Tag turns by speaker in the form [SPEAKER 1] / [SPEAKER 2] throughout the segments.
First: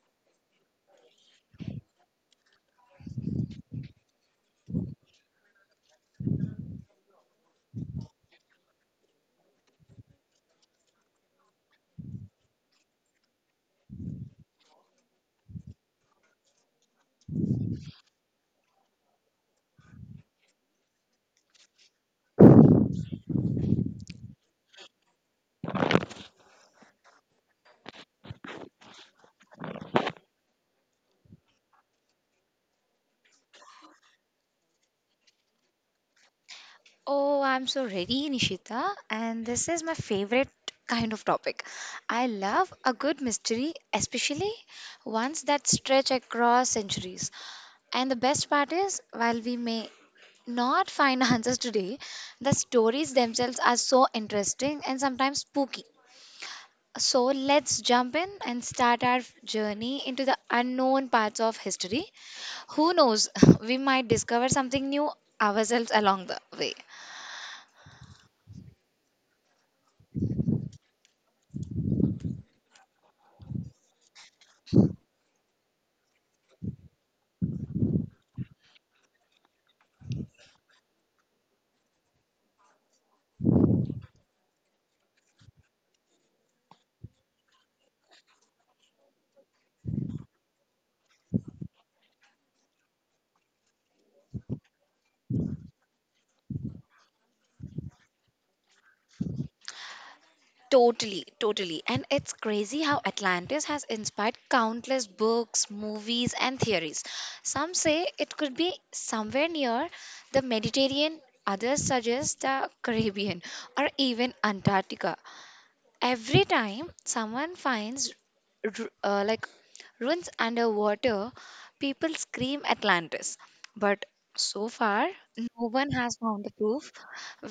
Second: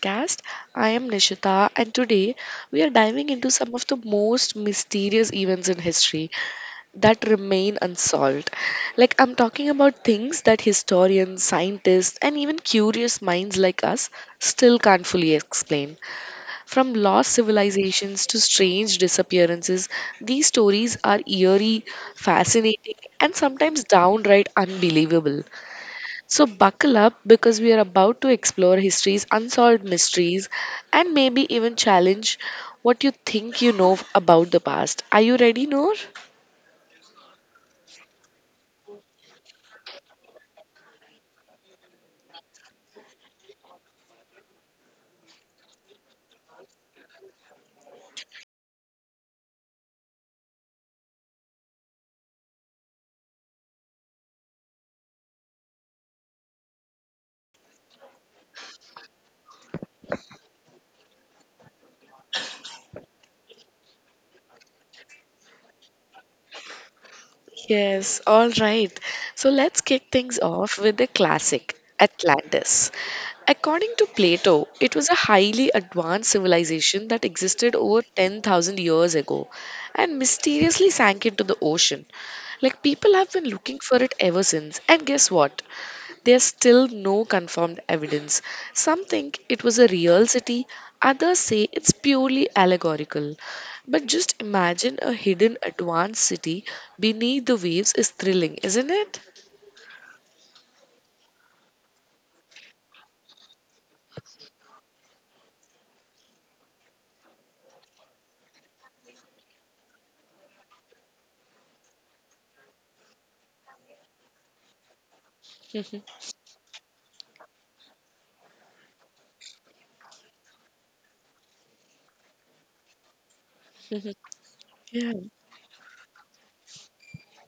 [SPEAKER 1] podcast. I am Nishita, and today we are diving into some of the most mysterious events in history that remain unsolved. Like, I'm talking about things that historians, scientists, and even curious minds like us still can't fully explain. From lost civilizations to strange disappearances, these stories are eerie, fascinating, and sometimes downright unbelievable. So, buckle up because we are about to explore history's unsolved mysteries and maybe even challenge what you think you know about the past. Are you ready, Noor?
[SPEAKER 2] Oh, I'm so ready, Nishita. And this is my favorite kind of topic. I love a good mystery, especially ones that stretch across centuries. And the best part is, while we may not find answers today, the stories themselves are so interesting and sometimes spooky. So let's jump in and start our journey into the unknown parts of history. Who knows, we might discover something new ourselves along the way.
[SPEAKER 1] Yes, all right. So, let's kick things off with the classic Atlantis. According to Plato, it was a highly advanced civilization that existed over 10,000 years ago and mysteriously sank into the ocean. Like, people have been looking for it ever since. And guess what? There's still no confirmed evidence. Some think it was a real city, others say it's purely allegorical. But just imagine, a hidden advanced city beneath the waves is thrilling, isn't
[SPEAKER 2] Totally, totally. And it's crazy how Atlantis has inspired countless books, movies, and theories. Some say it could be somewhere near the Mediterranean, others suggest the Caribbean or even Antarctica.
[SPEAKER 1] it?
[SPEAKER 2] Every time someone finds ru- uh, like ruins underwater, people scream Atlantis. But so far,
[SPEAKER 1] Yeah.
[SPEAKER 2] no one has found the proof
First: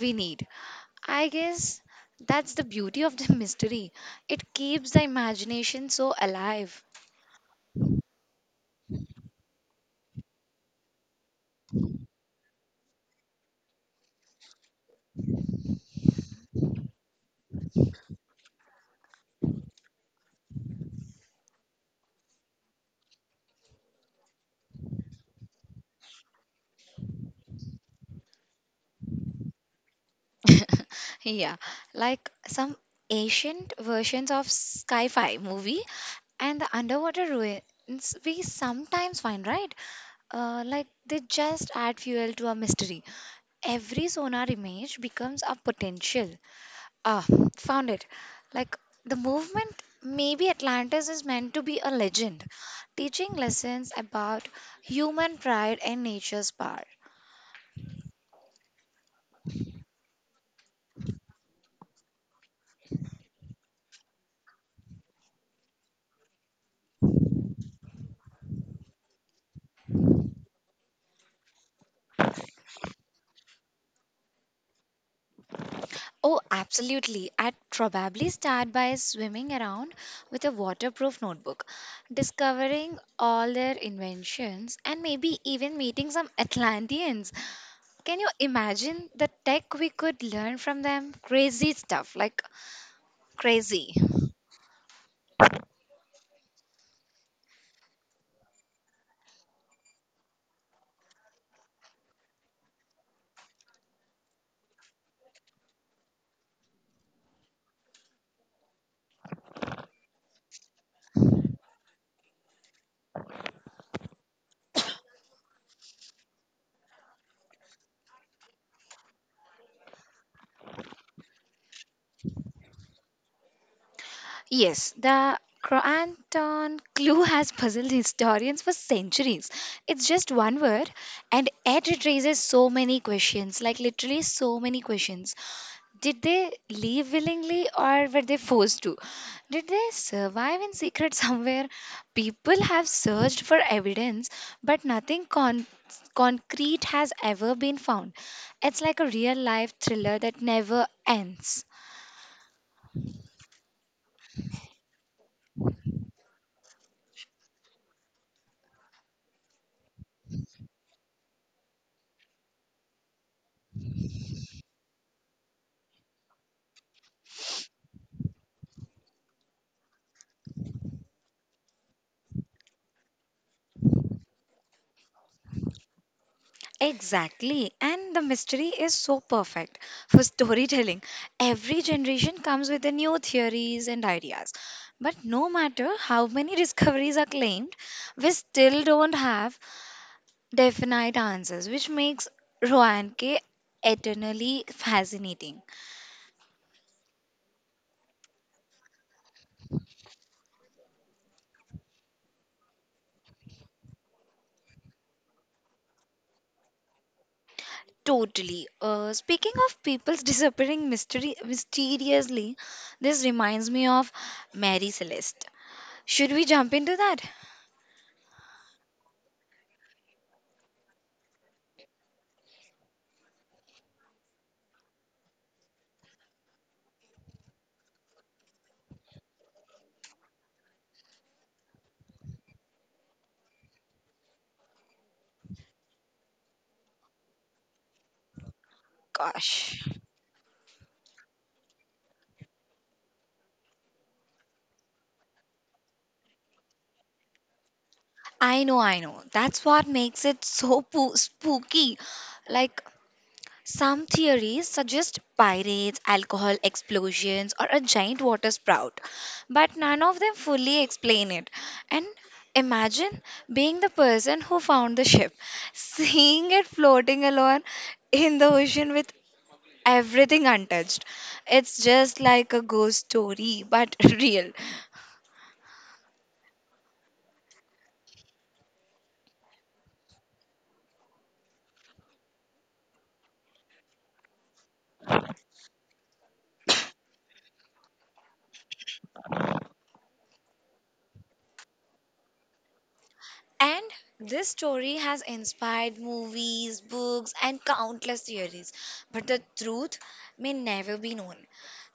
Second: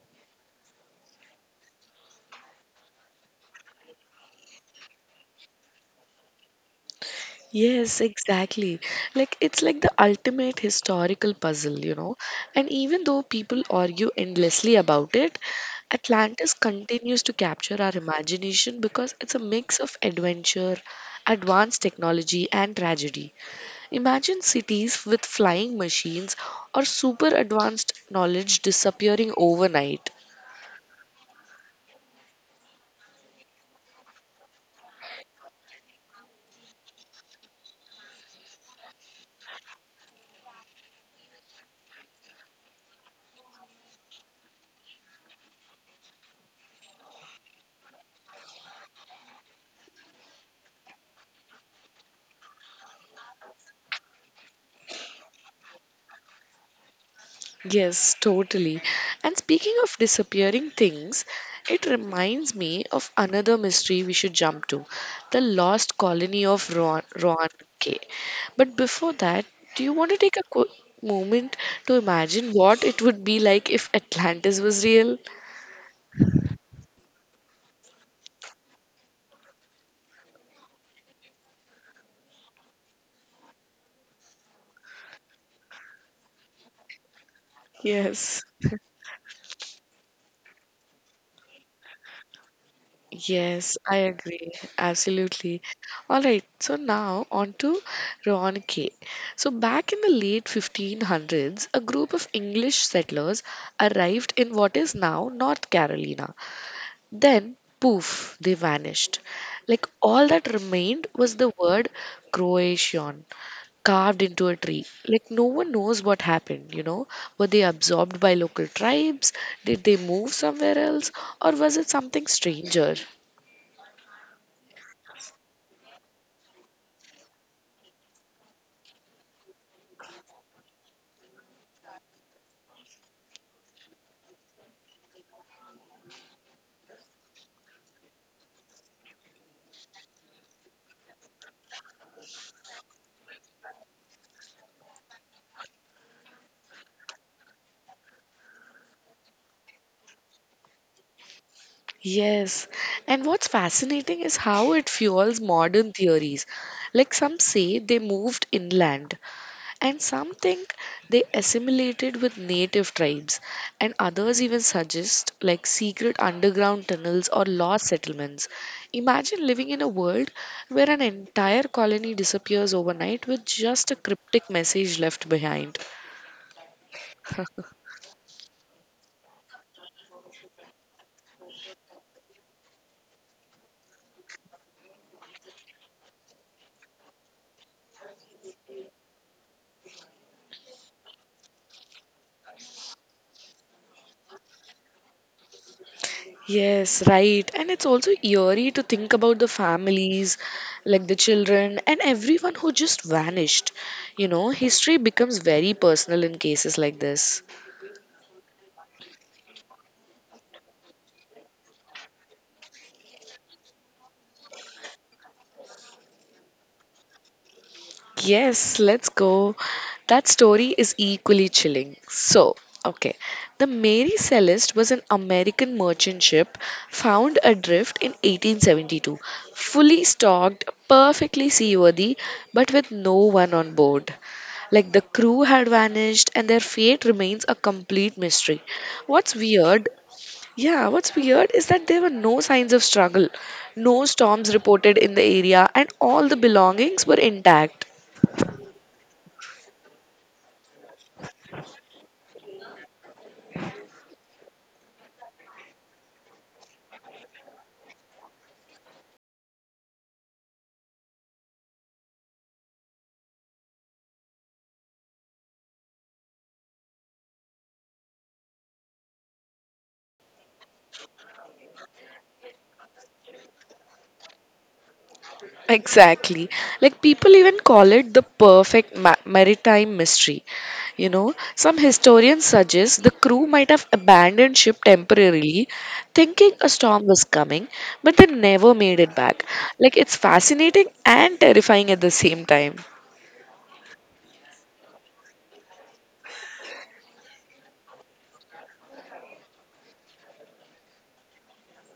[SPEAKER 2] we need. I guess that's the beauty of the mystery. It keeps the imagination so alive.
[SPEAKER 1] Yes, exactly. Like, it's like the ultimate historical puzzle, you know. And even though people argue endlessly about it, Atlantis continues to capture our imagination because it's a mix of adventure, advanced technology, and tragedy. Imagine cities with flying machines or super advanced knowledge disappearing overnight.
[SPEAKER 2] Yeah, like some ancient versions of sci fi movie and the underwater ruins we sometimes find, right? Like they just add fuel to a mystery. Every sonar image becomes a potential. Ah, found it. Like the movement, maybe Atlantis is meant to be a legend, teaching lessons about human pride and nature's power.
[SPEAKER 1] Yes, totally. And speaking of disappearing things, it reminds me of another mystery we should jump to, the lost colony of Ron K. But before that, do you want to take a quick moment to imagine what it would be like if Atlantis was real?
[SPEAKER 2] Oh, absolutely. I'd probably start by swimming around with a waterproof notebook, discovering all their inventions, and maybe even meeting some Atlanteans. Can you
[SPEAKER 1] Yes.
[SPEAKER 2] imagine the tech we could learn from them? Crazy stuff, like
[SPEAKER 1] Yes,
[SPEAKER 2] crazy.
[SPEAKER 1] I agree. Absolutely. All right. So now on to Roanoke. So back in the late 1500s, a group of English settlers arrived in what is now North Carolina. Then, poof, they vanished. Like, all that remained was the word Croatian carved into a tree. Like, no one knows what happened, you know. Were they absorbed by local tribes? Did they move somewhere else? Or was it something stranger?
[SPEAKER 2] Yes, the Croatan clue has puzzled historians for centuries. It's just one word, and it raises so many questions like, literally, so many questions. Did they leave willingly or were they forced to? Did they survive in secret somewhere? People have searched for evidence, but nothing concrete has ever been found. It's like a real life thriller that never ends.
[SPEAKER 1] Yes, and what's fascinating is how it fuels modern theories. Like, some say they moved inland, and some think they assimilated with native tribes, and others even suggest like secret underground tunnels or lost settlements. Imagine living in a world where an entire colony disappears overnight with just a cryptic message left behind.
[SPEAKER 2] Exactly, and the mystery is so perfect for storytelling. Every generation comes with the new theories and ideas. But no matter how many discoveries are claimed, we still don't have definite answers, which makes Roanke eternally fascinating.
[SPEAKER 1] Yes, right. And it's also eerie to think about the families, like the children, and everyone who just vanished. You know, history becomes very personal in cases like this.
[SPEAKER 2] Totally. Speaking of people's disappearing mystery mysteriously, this reminds me of Mary Celeste. Should we jump into that?
[SPEAKER 1] Yes, let's go. That story is equally chilling. So, okay. The Mary Celeste was an American merchant ship found adrift in 1872, fully stocked, perfectly seaworthy, but with no one on board. Like, the crew had vanished and their fate remains a complete mystery. What's
[SPEAKER 2] Gosh.
[SPEAKER 1] weird, yeah, what's weird is that there were no signs of struggle, no storms reported in the area, and all the belongings were intact.
[SPEAKER 2] I know, I know. That's what makes it so spooky. Like, some theories suggest pirates, alcohol explosions, or a giant water sprout, but none of them fully explain it. And imagine being the person who found the ship, seeing it floating alone in the ocean with everything untouched. It's just like a ghost story, but real.
[SPEAKER 1] Exactly. Like, people even call it the perfect maritime mystery. You know, some historians suggest the crew might have abandoned ship temporarily, thinking a storm was coming, but they never made it back. Like, it's fascinating and terrifying at the same time.
[SPEAKER 2] And this story has inspired movies, books, and countless theories. But the truth may never be known.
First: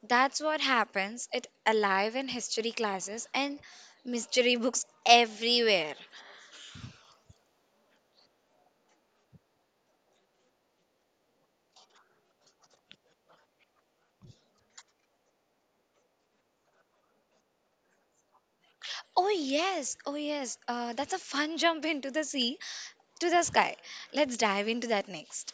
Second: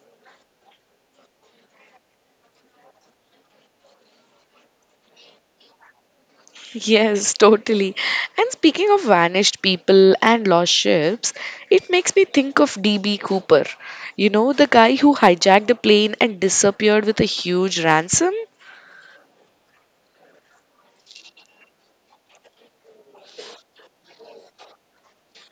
[SPEAKER 2] That's what happens. It alive in history classes and mystery books everywhere.
[SPEAKER 1] Yes, totally. And speaking of vanished people and lost ships, it makes me think of D.B. Cooper. You know, the guy who hijacked a plane and disappeared with a huge ransom?
[SPEAKER 2] Oh yes, oh yes. That's a fun jump into the sea to the sky. Let's dive into that next.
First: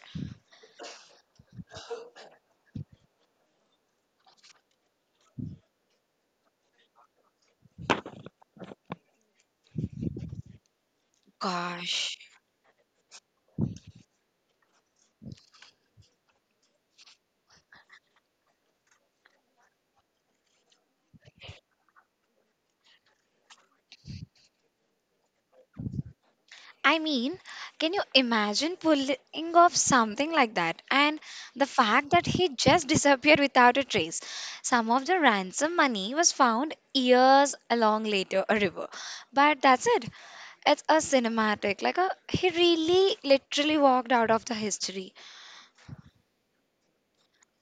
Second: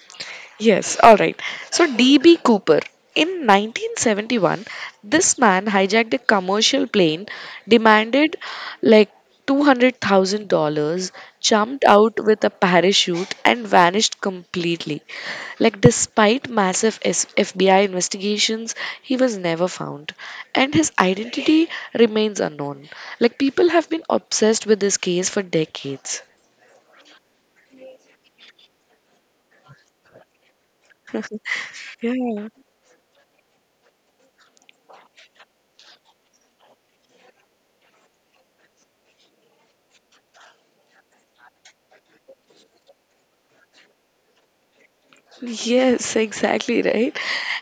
[SPEAKER 1] Yes, all right. So, D.B. Cooper. In 1971, this man hijacked a commercial plane, demanded like $200,000, jumped
[SPEAKER 2] Gosh.
[SPEAKER 1] out with a parachute, and vanished completely. Like, despite massive FBI investigations, he was never found. And his identity remains unknown. Like, people have been obsessed with this case for decades.
[SPEAKER 2] I mean, can you imagine pulling off something like that? And the fact that he
[SPEAKER 1] Yeah.
[SPEAKER 2] just disappeared without a trace. Some of the ransom money was found years along later a river. But that's it. It's a cinematic. Like a he really literally walked out of the history.
[SPEAKER 1] Yes, exactly, right.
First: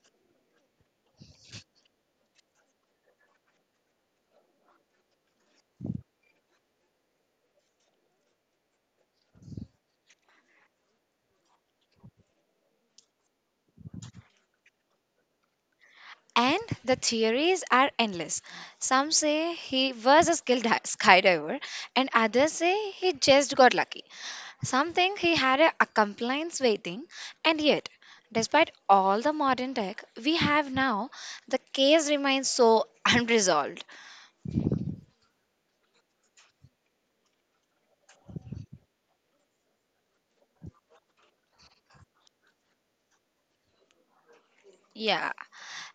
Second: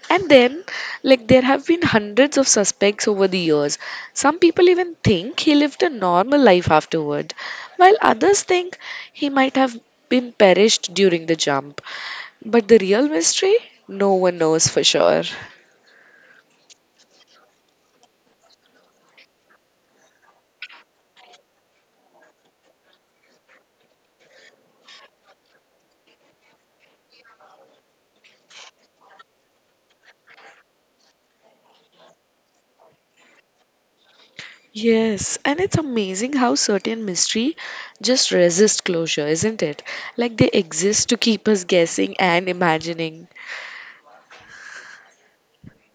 [SPEAKER 1] And then, like, there have been hundreds of suspects over the years. Some people even think he lived a normal life afterward, while others think he might have been perished during the jump. But the real mystery, no one knows for sure.
[SPEAKER 2] And the theories are endless. Some say he was a skilled skydiver and others say he just got lucky. Something he had a compliance waiting, and yet, despite all the modern tech we have now, the case remains so unresolved.
[SPEAKER 1] Yes, and it's amazing how certain mystery just resist closure, isn't it? Like, they exist to keep us guessing and imagining.
[SPEAKER 2] Yeah,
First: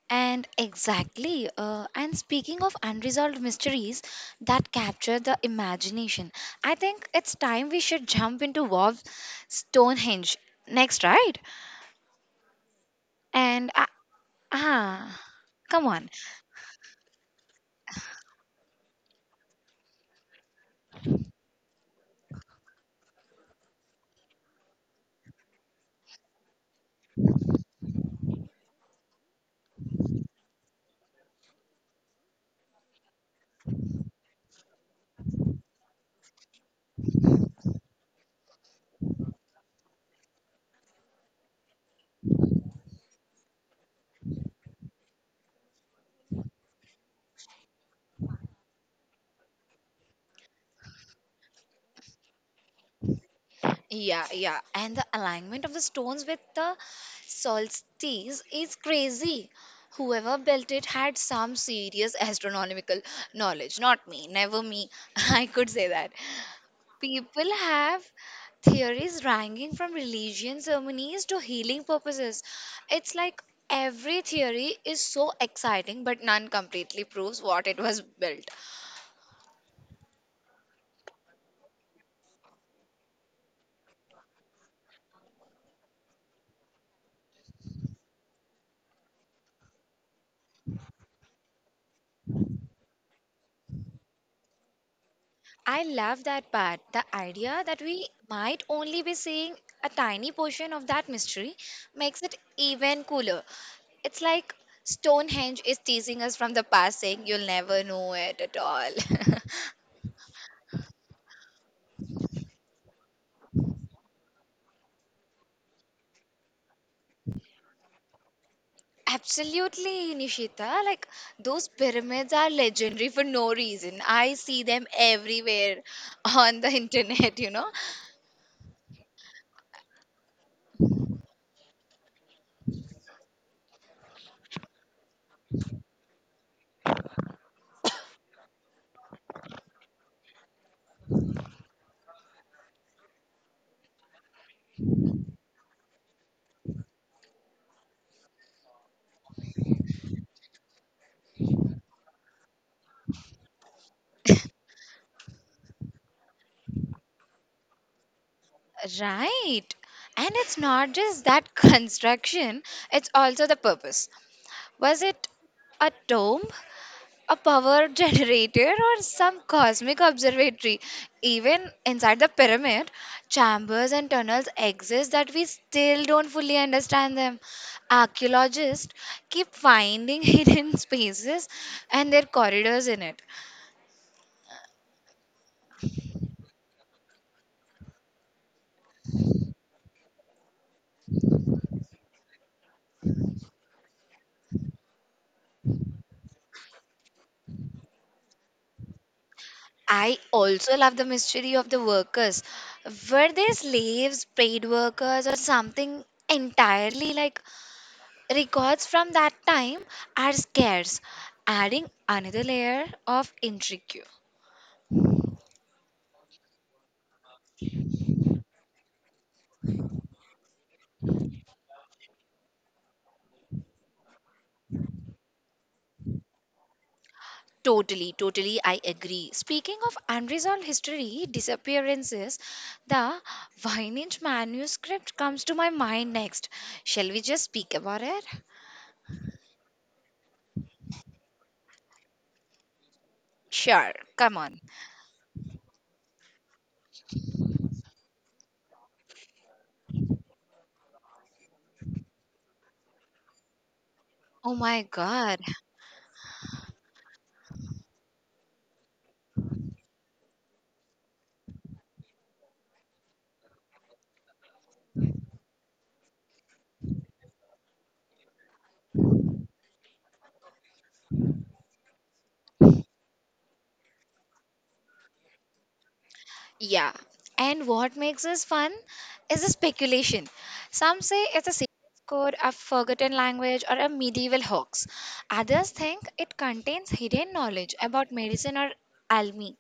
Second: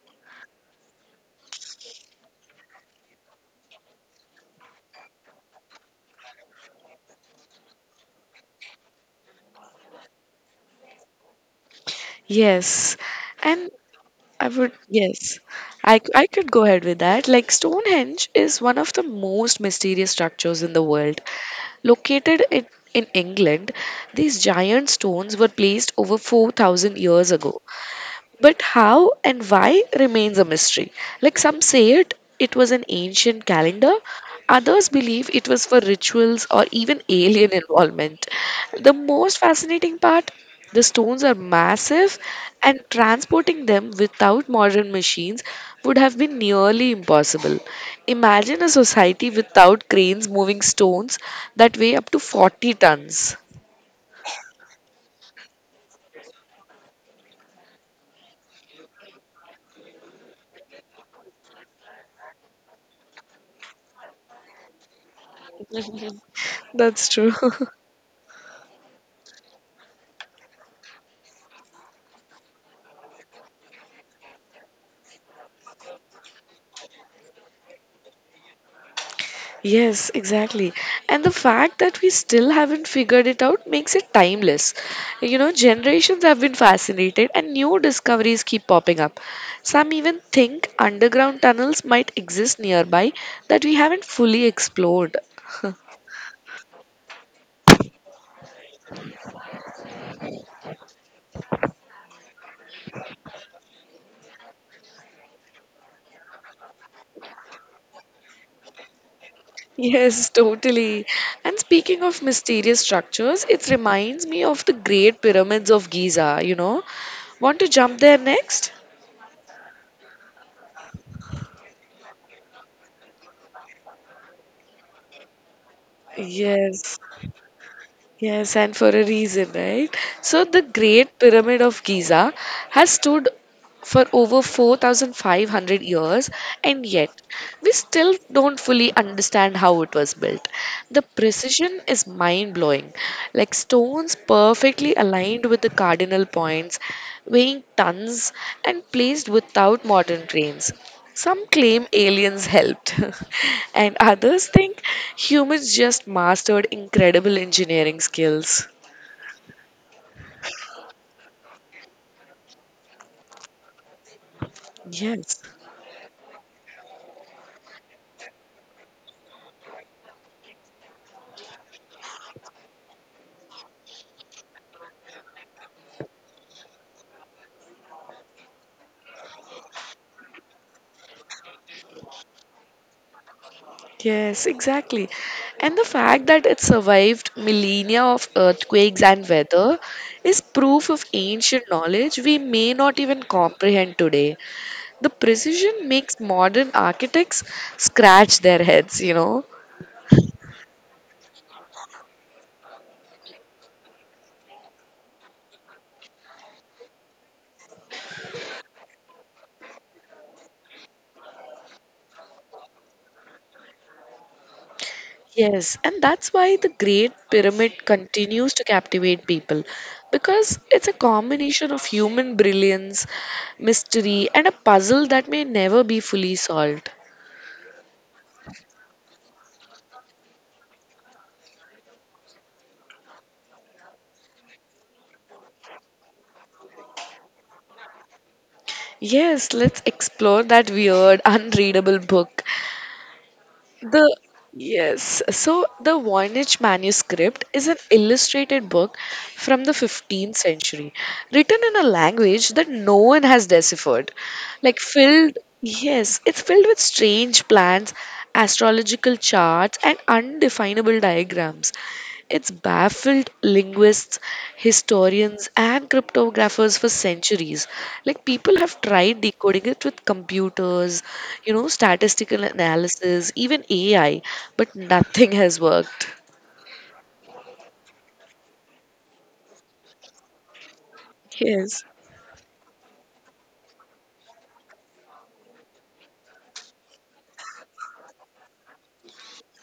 [SPEAKER 2] and exactly. And speaking of unresolved mysteries that capture the imagination, I think it's time we should jump into Warp's Stonehenge next, right?
[SPEAKER 1] Yes, and
[SPEAKER 2] And
[SPEAKER 1] I would,
[SPEAKER 2] ah,
[SPEAKER 1] yes,
[SPEAKER 2] come on.
[SPEAKER 1] I could go ahead with that. Like, Stonehenge is one of the most mysterious structures in the world. Located in England, these giant stones were placed over 4,000 years ago. But how and why remains a mystery. Like, some say it was an ancient calendar. Others believe it was for rituals or even alien involvement. The most fascinating part: the stones are massive, and transporting them without modern machines would have been nearly impossible. Imagine a society without cranes moving stones that weigh up to 40 tons.
[SPEAKER 2] Yeah, yeah. And the alignment of the stones with the solstice is crazy. Whoever built it had some serious astronomical knowledge. Not me, never me. I could say that.
[SPEAKER 1] That's true.
[SPEAKER 2] People have theories ranging from religion ceremonies to healing purposes. It's like every theory is so exciting, but none completely proves what it was built.
[SPEAKER 1] Yes, exactly. And the fact that we still haven't figured it out makes it timeless. You know, generations have been fascinated and new discoveries keep popping up. Some even think underground tunnels might exist nearby that we haven't fully explored.
[SPEAKER 2] I love that part. The idea that we might only be seeing a tiny portion of that mystery makes it even cooler. It's like Stonehenge is teasing us from the past, saying you'll never know it at all.
[SPEAKER 1] Yes, totally. And speaking of mysterious structures, it reminds me of the Great Pyramids of Giza, you know. Want to jump there next?
[SPEAKER 2] Absolutely, Nishita. Like, those pyramids are legendary for no reason. I see them everywhere on the
[SPEAKER 1] Yes.
[SPEAKER 2] internet, you know?
[SPEAKER 1] Yes, and for a reason, right? So the Great Pyramid of Giza has stood for over 4,500 years, and yet we still don't fully understand how it was built. The precision is mind blowing, like stones perfectly aligned with the cardinal points, weighing tons, and placed without modern cranes. Some claim aliens helped, and others think humans just mastered incredible engineering skills.
[SPEAKER 2] Right. And it's not just that construction, it's also the purpose. Was it
[SPEAKER 1] Yes,
[SPEAKER 2] a tomb, a power generator, or some cosmic observatory? Even inside the pyramid, chambers and tunnels exist that we still don't fully understand them. Archaeologists keep finding hidden spaces and their corridors in it.
[SPEAKER 1] yes, exactly. And the fact that it survived millennia of earthquakes and weather is proof of ancient knowledge we may not even comprehend today. The precision makes modern architects scratch their heads, you know.
[SPEAKER 2] I also love the mystery of the workers. Were they slaves, paid workers, or something entirely like Records from that time are scarce, adding another layer of intrigue.
[SPEAKER 1] Yes, and that's why the Great Pyramid continues to captivate people, because it's a combination of human brilliance, mystery, and a puzzle that may never be fully solved.
[SPEAKER 2] Totally, totally, I agree. Speaking of unresolved history disappearances, the Voynich manuscript comes to my mind next. Shall we just speak about it?
[SPEAKER 1] Yes, let's explore that weird, unreadable book.
[SPEAKER 2] Sure,
[SPEAKER 1] The
[SPEAKER 2] come on.
[SPEAKER 1] Yes, so the Voynich manuscript is an illustrated book from the 15th century, written in a language that no one has deciphered.
[SPEAKER 2] Oh
[SPEAKER 1] Like,
[SPEAKER 2] my god.
[SPEAKER 1] yes, it's filled with strange plans, astrological charts, and undefinable diagrams. It's baffled linguists, historians, and cryptographers for centuries. Like, people have tried decoding it with computers, you know, statistical analysis, even AI, but nothing has worked.
[SPEAKER 2] Yeah. And what makes this fun is the speculation. Some say it's a secret
[SPEAKER 1] Yes,
[SPEAKER 2] code, a forgotten language, or a medieval hoax. Others think it contains hidden knowledge about medicine or alchemy.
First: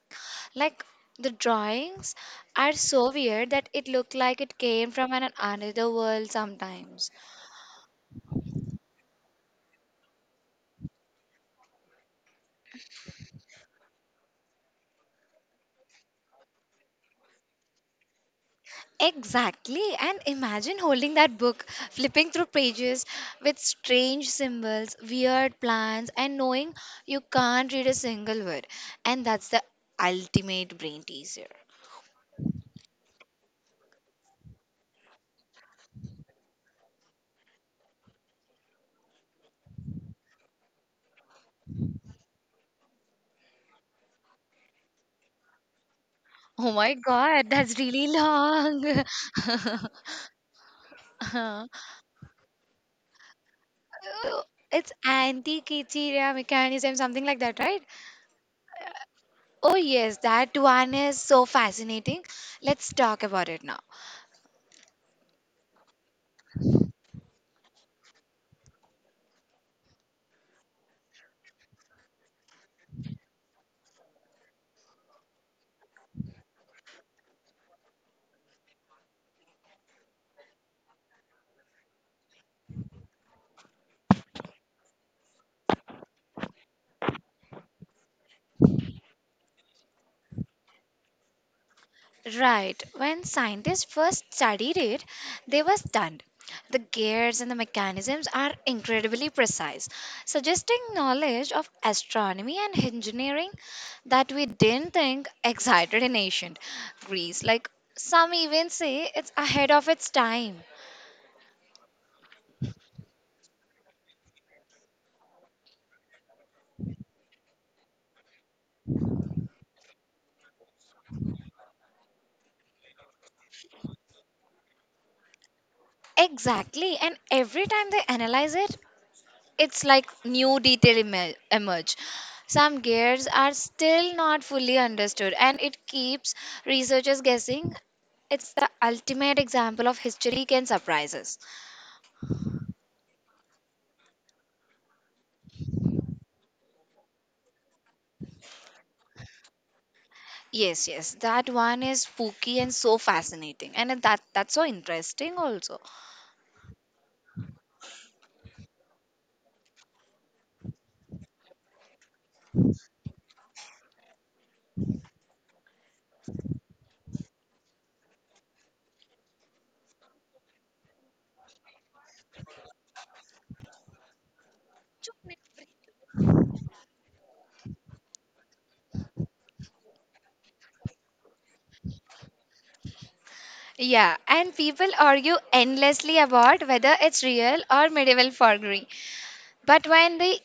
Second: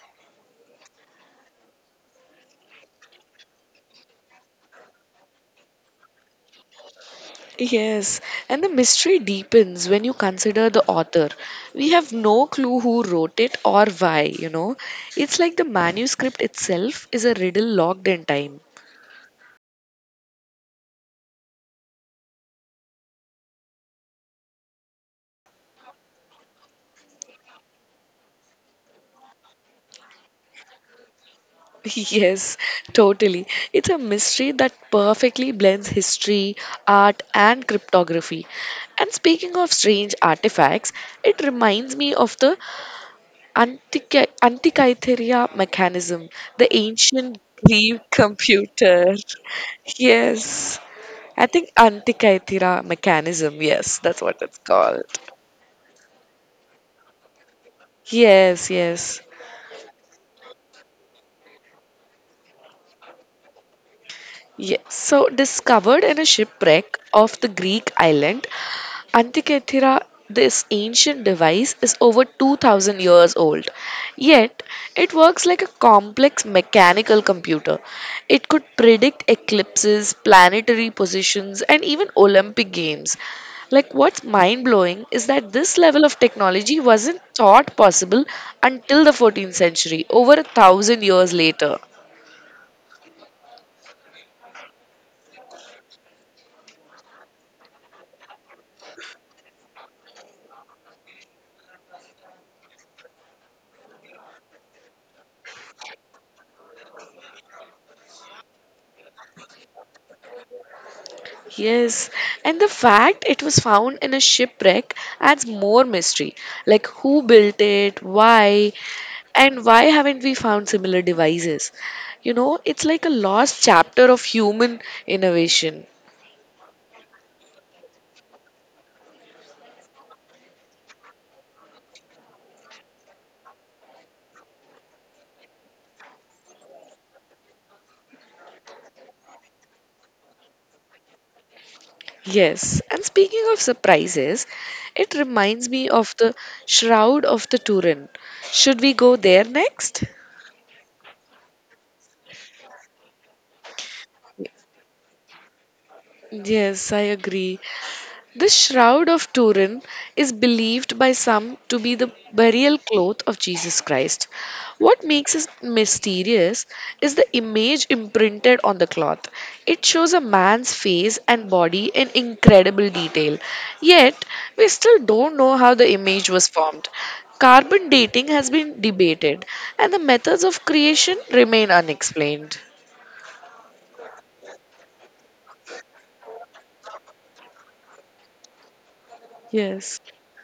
[SPEAKER 2] Like the drawings are so weird that it looked like it came from an another world sometimes.
[SPEAKER 1] yes. And the mystery deepens when you consider the author. We have no clue who wrote it or why, you know. It's like the manuscript itself is a riddle locked in time.
[SPEAKER 2] Exactly. And imagine holding that book, flipping through pages with strange symbols, weird plans, and knowing you can't read a single word. And that's the ultimate brain teaser.
[SPEAKER 1] Yes, totally. It's a mystery that perfectly blends history, art, and cryptography. And speaking of strange artifacts, it reminds me of the Antikythera mechanism, the
[SPEAKER 2] Oh my
[SPEAKER 1] ancient
[SPEAKER 2] god, that's
[SPEAKER 1] Greek
[SPEAKER 2] really long.
[SPEAKER 1] computer. Yes, I
[SPEAKER 2] Uh,
[SPEAKER 1] think Antikythera mechanism. Yes, that's what it's
[SPEAKER 2] it's
[SPEAKER 1] called.
[SPEAKER 2] anti-criteria mechanism, something like that, right?
[SPEAKER 1] Yes, yes.
[SPEAKER 2] Oh yes, that one is so fascinating. Let's talk about it now.
[SPEAKER 1] Yeah. So, discovered in a shipwreck off the Greek island Antikythera, this ancient device is over 2000 years old. Yet, it works like a complex mechanical computer. It could predict eclipses, planetary positions, and even Olympic Games. Like, what's mind blowing is that this level of technology wasn't thought possible until the 14th century, over a thousand years later.
[SPEAKER 2] Right. When scientists first studied it, they were stunned. The gears and the mechanisms are incredibly precise, suggesting knowledge of astronomy and engineering that we didn't think existed in ancient Greece. Like some even say, it's ahead of its time.
[SPEAKER 1] Yes, and the fact it was found in a shipwreck adds more mystery. Like, who built it, why, and why haven't we found similar devices? You know, it's like a lost chapter of human innovation.
[SPEAKER 2] Exactly, and every time they analyze it, it's like new detail emerge. Some gears are still not fully understood and it keeps researchers guessing. It's the ultimate example of history can surprise us.
[SPEAKER 1] Yes, and speaking of surprises, it reminds me of the Shroud of the Turin. Should we go there next?
[SPEAKER 2] Yes, yes, that one is spooky and so fascinating, and that's so interesting also.
[SPEAKER 1] Yes, I agree. The Shroud of Turin is believed by some to be the burial cloth of Jesus Christ. What makes it mysterious is the image imprinted on the cloth. It shows a man's face and body in incredible detail. Yet, we still don't know how the image was formed. Carbon dating has been debated, and the methods of creation remain unexplained.
[SPEAKER 2] Yeah, and people argue endlessly about whether it's real or medieval forgery, but
[SPEAKER 1] Yes.
[SPEAKER 2] when they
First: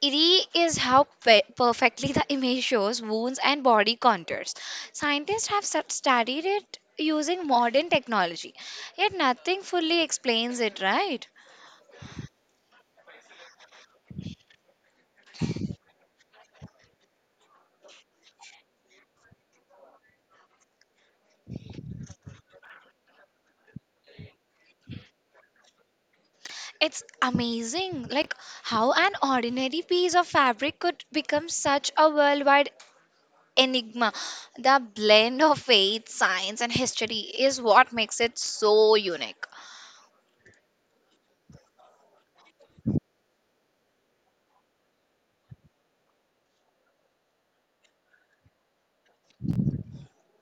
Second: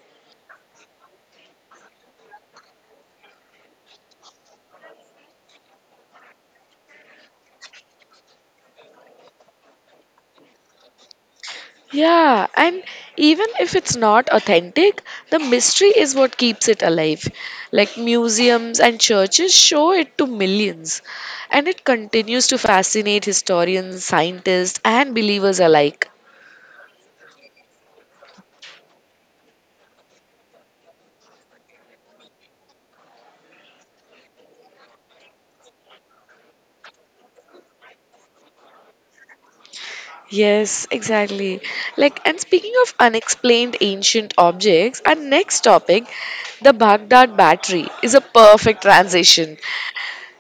[SPEAKER 2] eerie is how perfectly the image shows wounds and body contours. Scientists have studied it using modern technology, yet nothing fully explains it, right?
[SPEAKER 1] Yeah, and even if it's not authentic, the mystery is what keeps it alive. Like, museums and churches show it to millions, and it continues to fascinate historians, scientists, and believers alike.
[SPEAKER 2] It's amazing, like how an ordinary piece of fabric could become such a worldwide enigma. The blend of faith, science, and history is what makes it so unique.
[SPEAKER 1] Yes, exactly. Like, and speaking of unexplained ancient objects, our next topic, the Baghdad Battery, is a perfect transition.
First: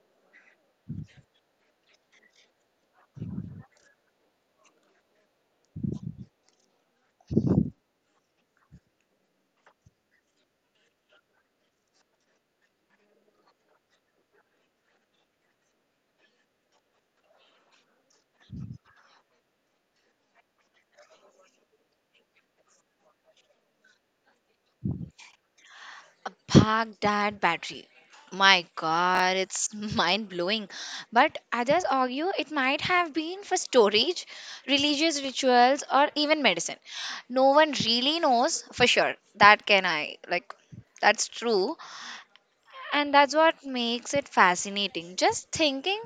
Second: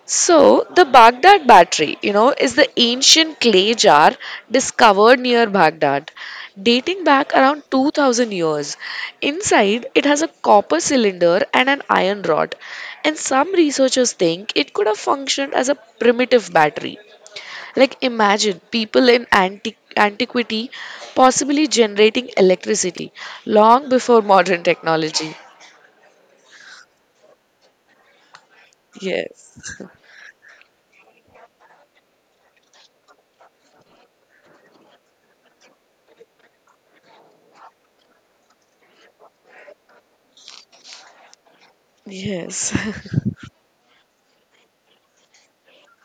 [SPEAKER 1] So, the Baghdad battery, you know, is the ancient clay jar discovered near Baghdad, dating back around 2000 years. Inside, it has a copper cylinder and an iron rod, and some researchers think it could have functioned as a primitive battery. Like, imagine people in antiquity possibly generating electricity long before modern technology.
[SPEAKER 2] Park that battery. My god, it's
[SPEAKER 1] Yes,
[SPEAKER 2] mind blowing. But others argue it might have been for storage, religious rituals, or even medicine. No one really knows for sure. That can I, like, that's true.
[SPEAKER 1] yes.
[SPEAKER 2] And that's what makes it fascinating. Just thinking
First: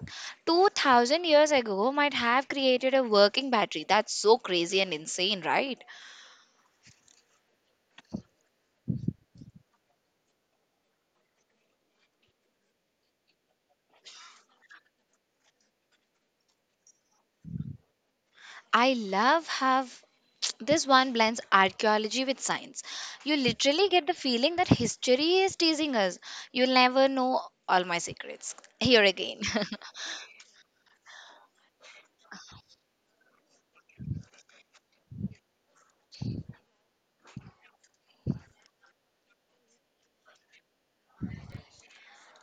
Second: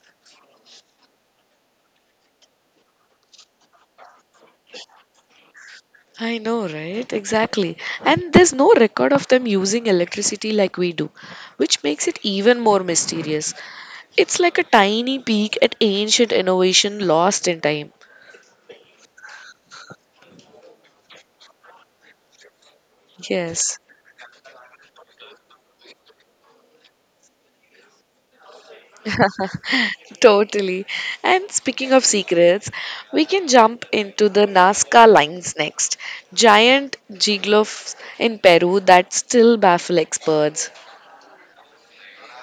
[SPEAKER 2] 2000 years ago might have created a working battery. That's so crazy and insane, right?
[SPEAKER 1] I know, right? Exactly. And there's no record of them using electricity like we do, which makes it even more mysterious. It's like a tiny peek at ancient innovation lost in time.
[SPEAKER 2] I love have this one blends archaeology with science. You
[SPEAKER 1] Yes,
[SPEAKER 2] literally get the feeling that history is teasing us. You'll never know all my secrets. Here again.
[SPEAKER 1] totally. And speaking of secrets, we can jump into the Nazca lines next. Giant gigloffs in Peru that still baffle experts.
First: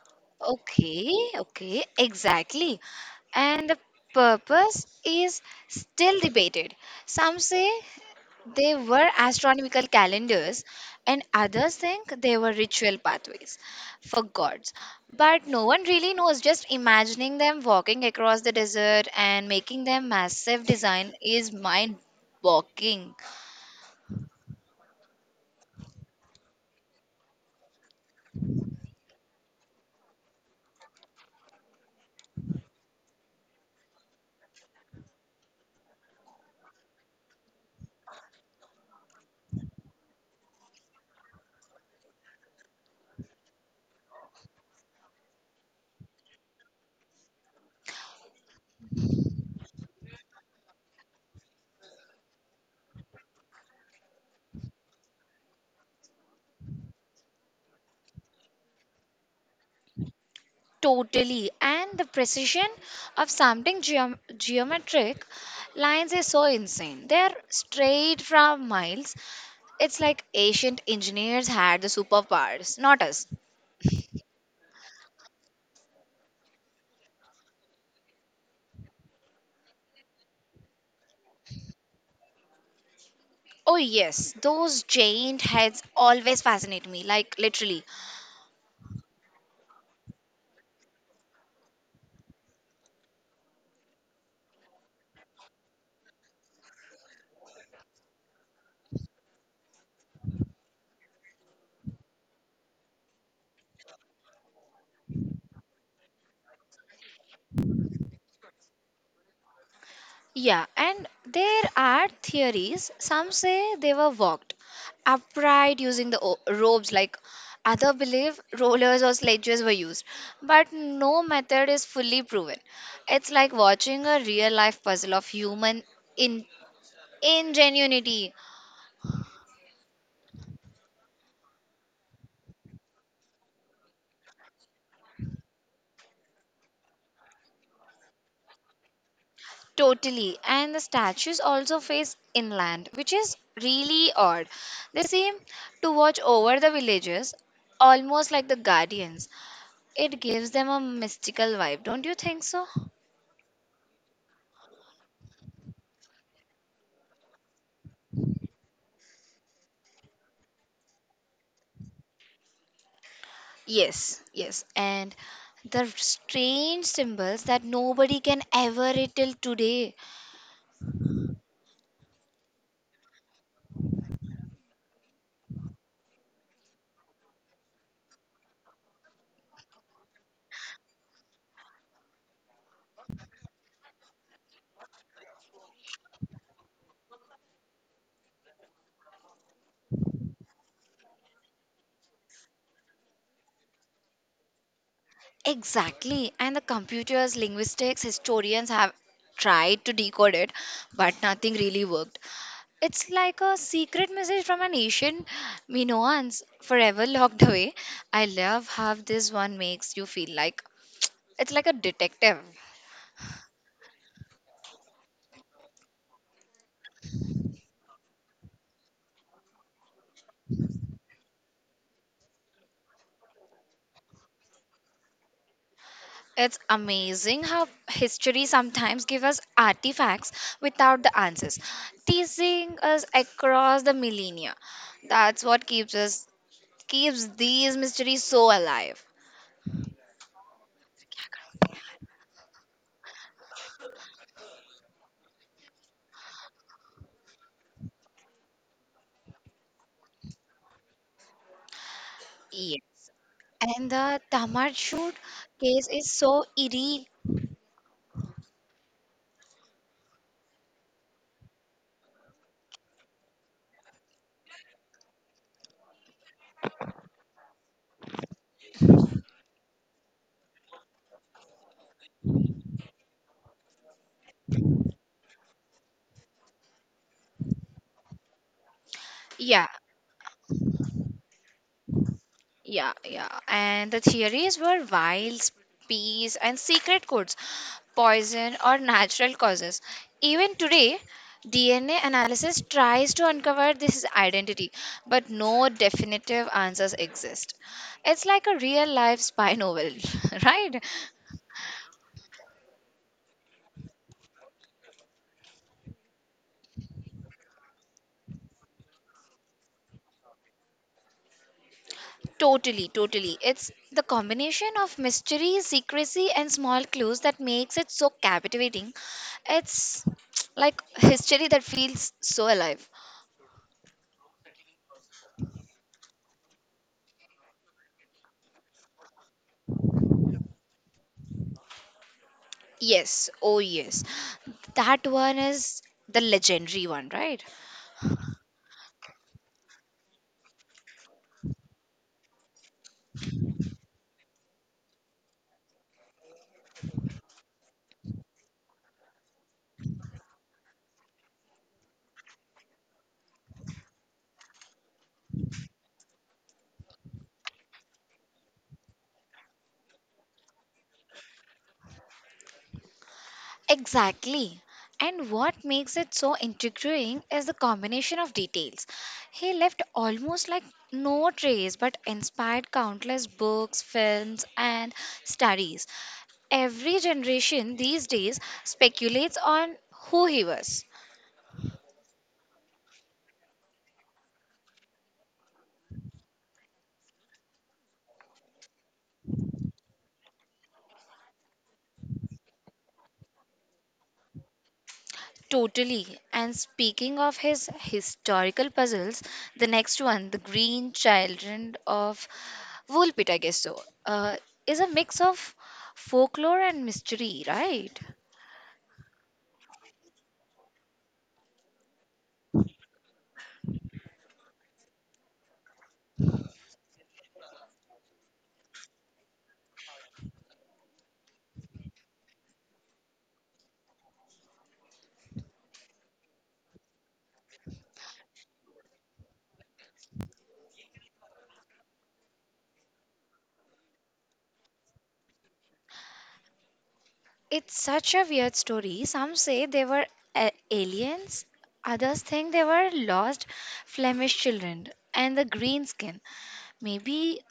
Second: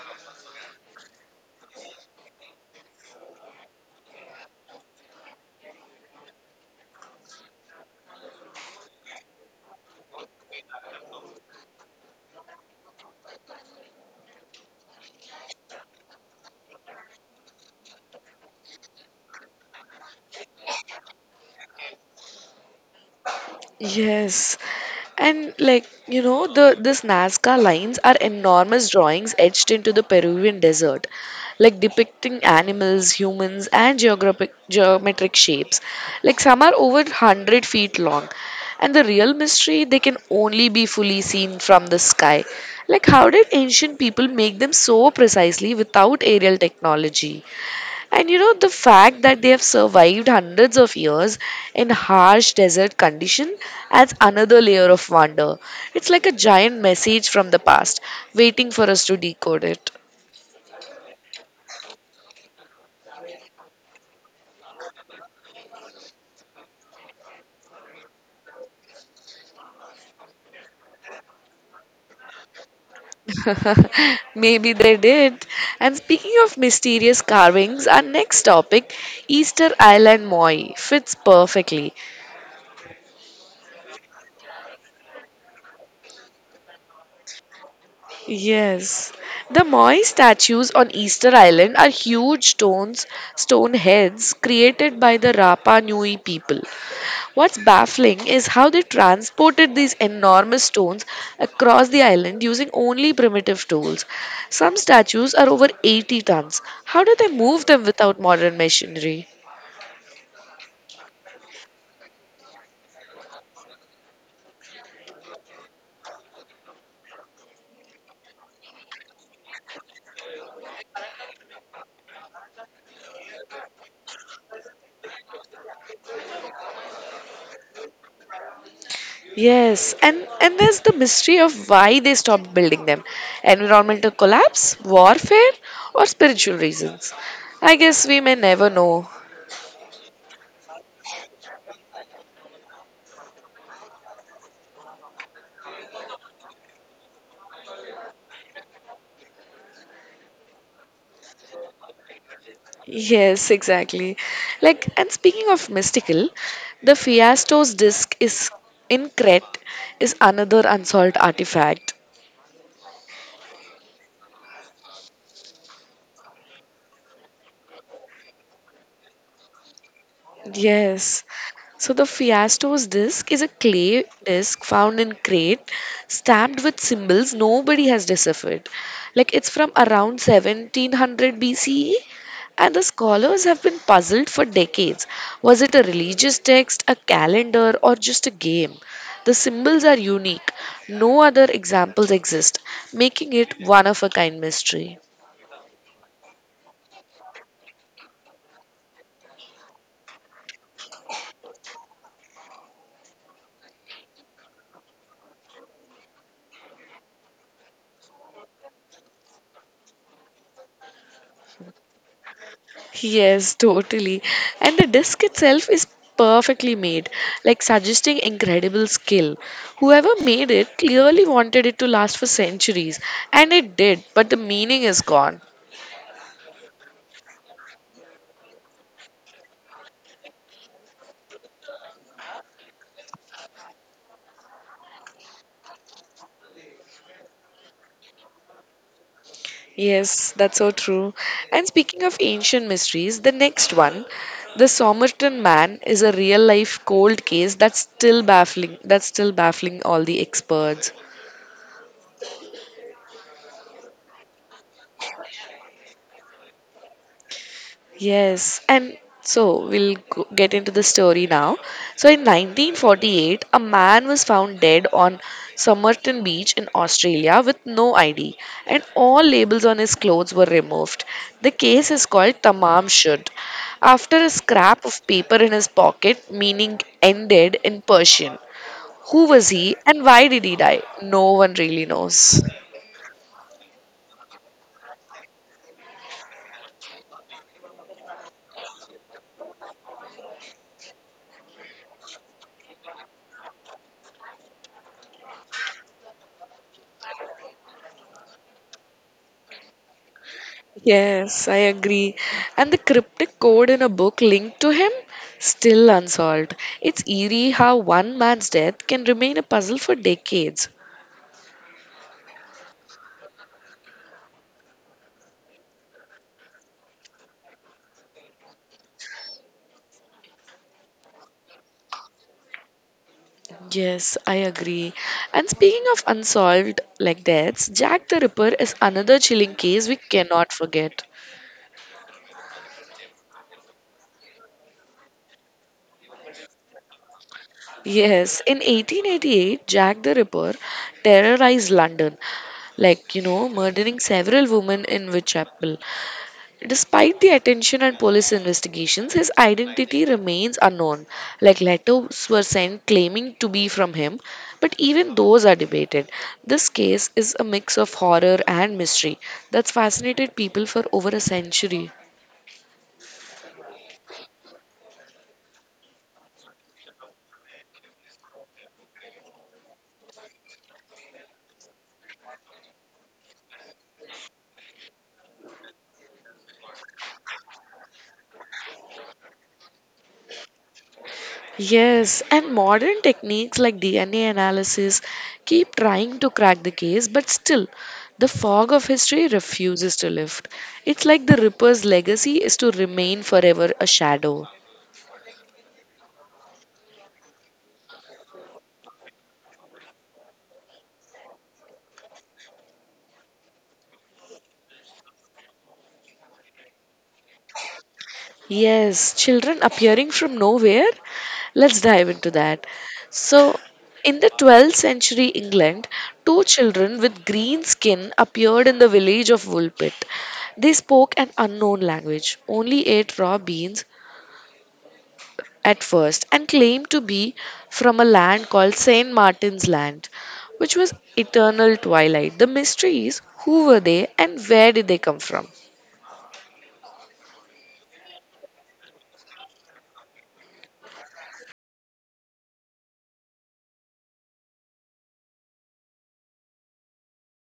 [SPEAKER 2] Okay, okay, exactly. And the purpose is still debated. Some say they were astronomical calendars, and others think they were ritual pathways for gods. But no one really knows. Just imagining them walking across the desert and making their massive design is mind boggling.
[SPEAKER 1] Yes. And like, you know, the this Nazca lines are enormous drawings etched into the Peruvian desert, like depicting animals, humans, and geographic geometric shapes. Like, some are over 100 feet long. And the real mystery, they can only be fully seen from the sky. Like how did ancient people make them so precisely without aerial technology? And you know, the fact that they have survived hundreds of years in harsh desert condition adds another layer of wonder. It's like a giant message from the past, waiting for us to decode it.
[SPEAKER 2] Totally. And the precision of something geometric lines is so insane. They're straight from miles. It's like ancient engineers had the superpowers, not us.
[SPEAKER 1] Maybe they did. And speaking of mysterious carvings, our next topic, Easter Island Moi, fits perfectly.
[SPEAKER 2] Oh, yes, those giant heads always fascinate me, like literally.
[SPEAKER 1] Yes. The Moi statues on Easter Island are huge stones, stone heads created by the Rapa Nui people. What's baffling is how they transported these enormous stones across the island using only primitive tools. Some statues are over 80 tons. How do they move them without modern machinery?
[SPEAKER 2] Yeah, and there are theories. Some say they were walked upright using the ropes, like other believe rollers or sledges were used. But no method is fully proven. It's like watching a real life puzzle of human in- ingenuity.
[SPEAKER 1] Yes, and there's the mystery of why they stopped building them environmental collapse, warfare, or spiritual reasons. I guess we may never know.
[SPEAKER 2] Totally. And the statues also face inland, which is really odd. They seem to watch over the villages, almost like the guardians. It gives them a mystical vibe, don't you think so?
[SPEAKER 1] Yes, exactly. Like, and speaking of mystical, the Fiastos disc is in Crete is another unsolved artifact.
[SPEAKER 2] Yes, yes. And the strange symbols that nobody can ever read till today.
[SPEAKER 1] Yes. So the Fiastos disc is a clay disc found in Crete, stamped with symbols nobody has deciphered. Like it's from around 1700 BCE, and the scholars have been puzzled for decades. Was it a religious text, a calendar, or just a game? The symbols are unique. No other examples exist, making it one of a kind mystery.
[SPEAKER 2] Exactly. And the computers, linguistics, historians have tried to decode it, but nothing really worked. It's like a secret message from a nation we know once forever locked away. I love how this one makes you feel like it's like a detective.
[SPEAKER 1] Yes, totally. And the disc itself is perfectly made, like suggesting incredible skill. Whoever made it clearly wanted it to last for centuries, and it did, but the meaning is gone.
[SPEAKER 2] It's amazing how history sometimes gives us artifacts without the answers, teasing us across the millennia. That's what keeps these mysteries so alive.
[SPEAKER 1] Yes, that's so true. And speaking of ancient mysteries, the next one, the Somerton Man, is a real life cold case that's still baffling all the experts.
[SPEAKER 2] Yes. And the Tamar shoot case is so eerie.
[SPEAKER 1] Yes, and so we'll get into the story now. So, in 1948, a man was found dead on Somerton Beach in Australia with no ID, and all labels on his clothes were removed. The case is called Tamam Shud, after a scrap of paper in his pocket, meaning ended in Persian. Who was
[SPEAKER 2] Yeah,
[SPEAKER 1] he and why did he die? No one really knows.
[SPEAKER 2] yeah, yeah. And the theories were wiles, peas, and secret codes, poison, or natural causes. Even today, DNA analysis tries to uncover this identity, but no definitive answers exist. It's like a real life spy novel, right?
[SPEAKER 1] Yes, I agree. And the cryptic code in a book linked to him still unsolved. It's eerie how one man's death can remain a puzzle for decades.
[SPEAKER 2] Totally, totally. It's the combination of mystery, secrecy, and small clues that makes it so captivating. It's like history that feels so alive.
[SPEAKER 1] Yes, I agree. And speaking of unsolved like deaths, Jack the Ripper is another chilling case we cannot forget.
[SPEAKER 2] Yes, oh yes. That one is the legendary one, right?
[SPEAKER 1] Yes, in 1888, Jack the Ripper terrorized London, like, you know, murdering several women in Whitechapel. Despite the attention and police investigations, his identity remains unknown. Like letters were sent claiming to be from him, but even those are debated. This case is a mix of horror and mystery that's fascinated people for over a century.
[SPEAKER 2] Exactly. And what makes it so intriguing is the combination of details. He left almost like no trace but inspired countless books, films, and studies. Every generation these days speculates on who he was.
[SPEAKER 1] Yes, and modern techniques like DNA analysis keep trying to crack the case, but still, the fog of history refuses to lift. It's like the Ripper's legacy is to remain forever a shadow.
[SPEAKER 2] Totally. And speaking of his historical puzzles, the next one, The Green Children of Woolpit, I guess so, is a mix of folklore and mystery, right?
[SPEAKER 1] Yes, children appearing from nowhere. Let's dive into that. So, in the 12th century England, two children with green skin appeared in the village of Woolpit. They spoke an unknown language, only ate raw beans at first, and claimed to be from a land called St. Martin's Land, which was eternal twilight. The mystery is who were they and where did they come from?
[SPEAKER 2] It's such a weird story. Some say they were aliens, others think they were lost Flemish children, and the green skin. Maybe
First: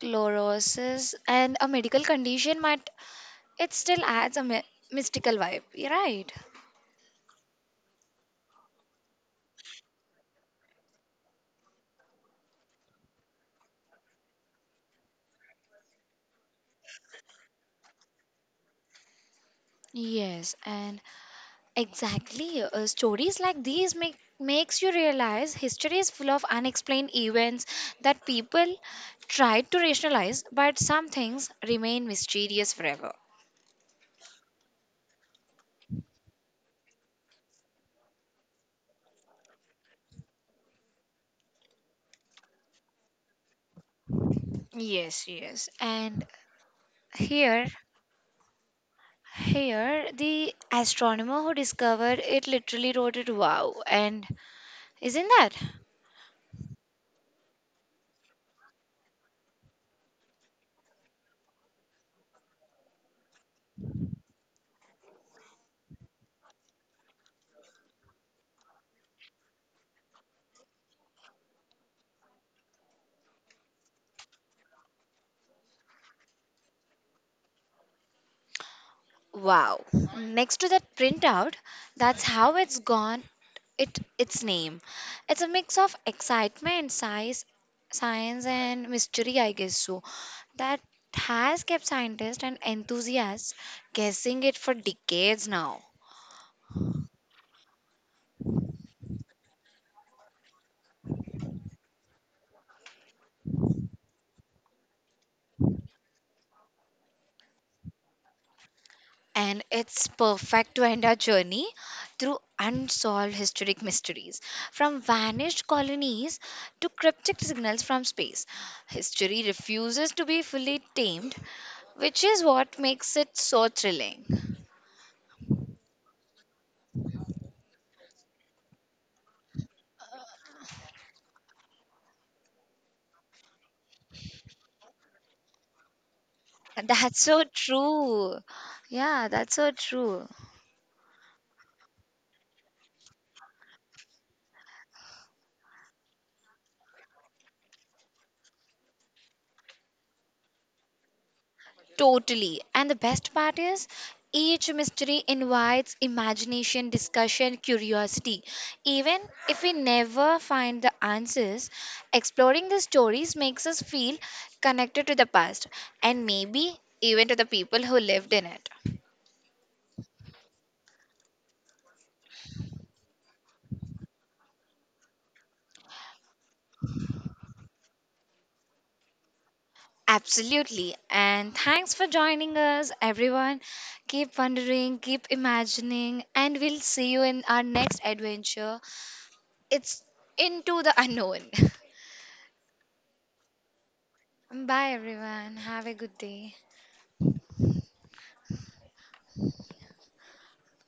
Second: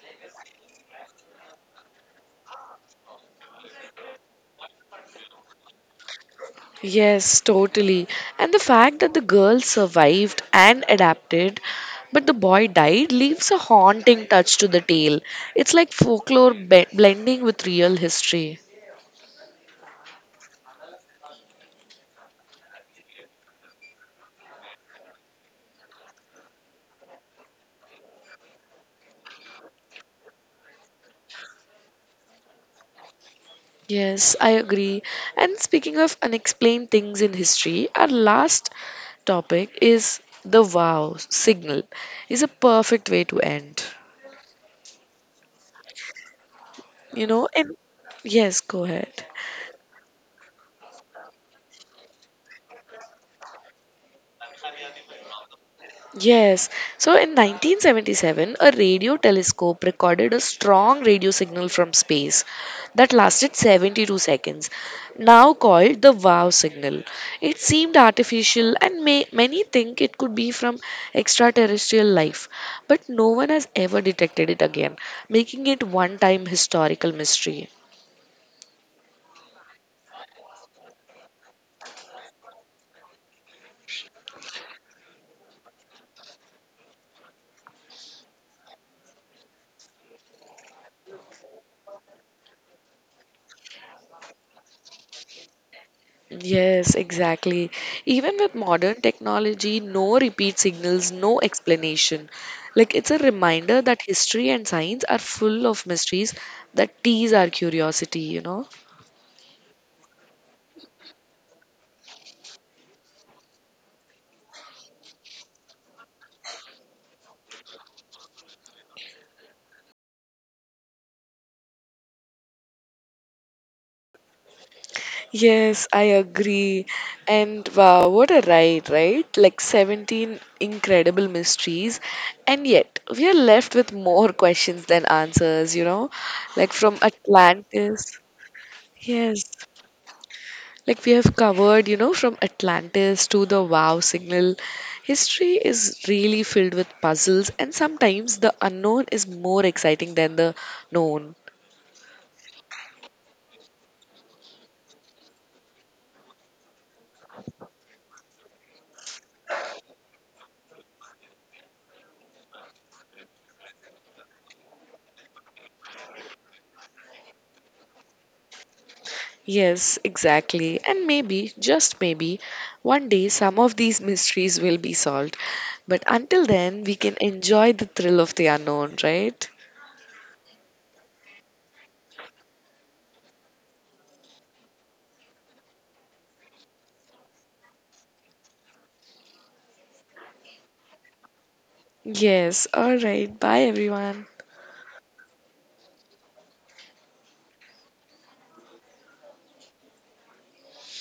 [SPEAKER 2] chlorosis and a medical condition, but it still adds a mystical vibe, right?
[SPEAKER 1] Yes, totally. And the fact that the girl survived and adapted, but the boy died, leaves a haunting touch to the tale. It's like folklore blending with real history.
[SPEAKER 2] Yes, and exactly. Stories like these makes you realize history is full of unexplained events that people tried to rationalize, but some things remain mysterious forever.
[SPEAKER 1] Yes, I agree. And speaking of unexplained things in history, our last topic is the wow signal is a perfect way to end.
[SPEAKER 2] Yes, yes. And
[SPEAKER 1] You know,
[SPEAKER 2] here,
[SPEAKER 1] and yes, go ahead.
[SPEAKER 2] here, the astronomer who discovered it literally wrote it wow. And isn't that?
[SPEAKER 1] Yes. So in 1977, a radio telescope recorded a strong radio signal from space that lasted 72 seconds, now called the wow signal. It seemed artificial and many think it could be from extraterrestrial life, but no one has ever detected it again, making it one time historical mystery.
[SPEAKER 2] Wow. Next to that printout, that's how it's gone it its name. It's a mix of excitement, size, science and mystery, I guess so. That has kept scientists and enthusiasts guessing it for decades now.
[SPEAKER 1] Yes, exactly. Even with modern technology, no repeat signals, no explanation. Like it's a reminder that history and science are full of mysteries that tease our curiosity, you know?
[SPEAKER 2] And it's perfect to end our journey through unsolved historic mysteries. From vanished colonies to cryptic signals from space, history refuses to be fully tamed, which is what makes it so thrilling.
[SPEAKER 1] Yes, I agree. And wow, what a ride, right? Like 17 incredible mysteries. And yet, we are left with more questions than answers, you know? Like from
[SPEAKER 2] That's so
[SPEAKER 1] Atlantis.
[SPEAKER 2] true. Yeah,
[SPEAKER 1] Yes.
[SPEAKER 2] that's so true.
[SPEAKER 1] Like we have covered, you know, from Atlantis to the wow signal, history is really filled with puzzles, and sometimes the unknown is more exciting than the known.
[SPEAKER 2] Totally. And the best part is, each mystery invites imagination, discussion, curiosity. Even if we never find the answers, exploring the stories makes us feel connected to the past and maybe even to the people who lived in it.
[SPEAKER 1] Yes, exactly. And maybe, just maybe, one day some of these mysteries will be solved. But until then, we can enjoy the thrill of the unknown, right?
[SPEAKER 2] Absolutely. And thanks for joining us, everyone. Keep wondering, keep imagining, and we'll see you in our next adventure. It's into the unknown.
[SPEAKER 1] Yes, alright. Bye, everyone.
[SPEAKER 2] Bye, everyone. Have a good day.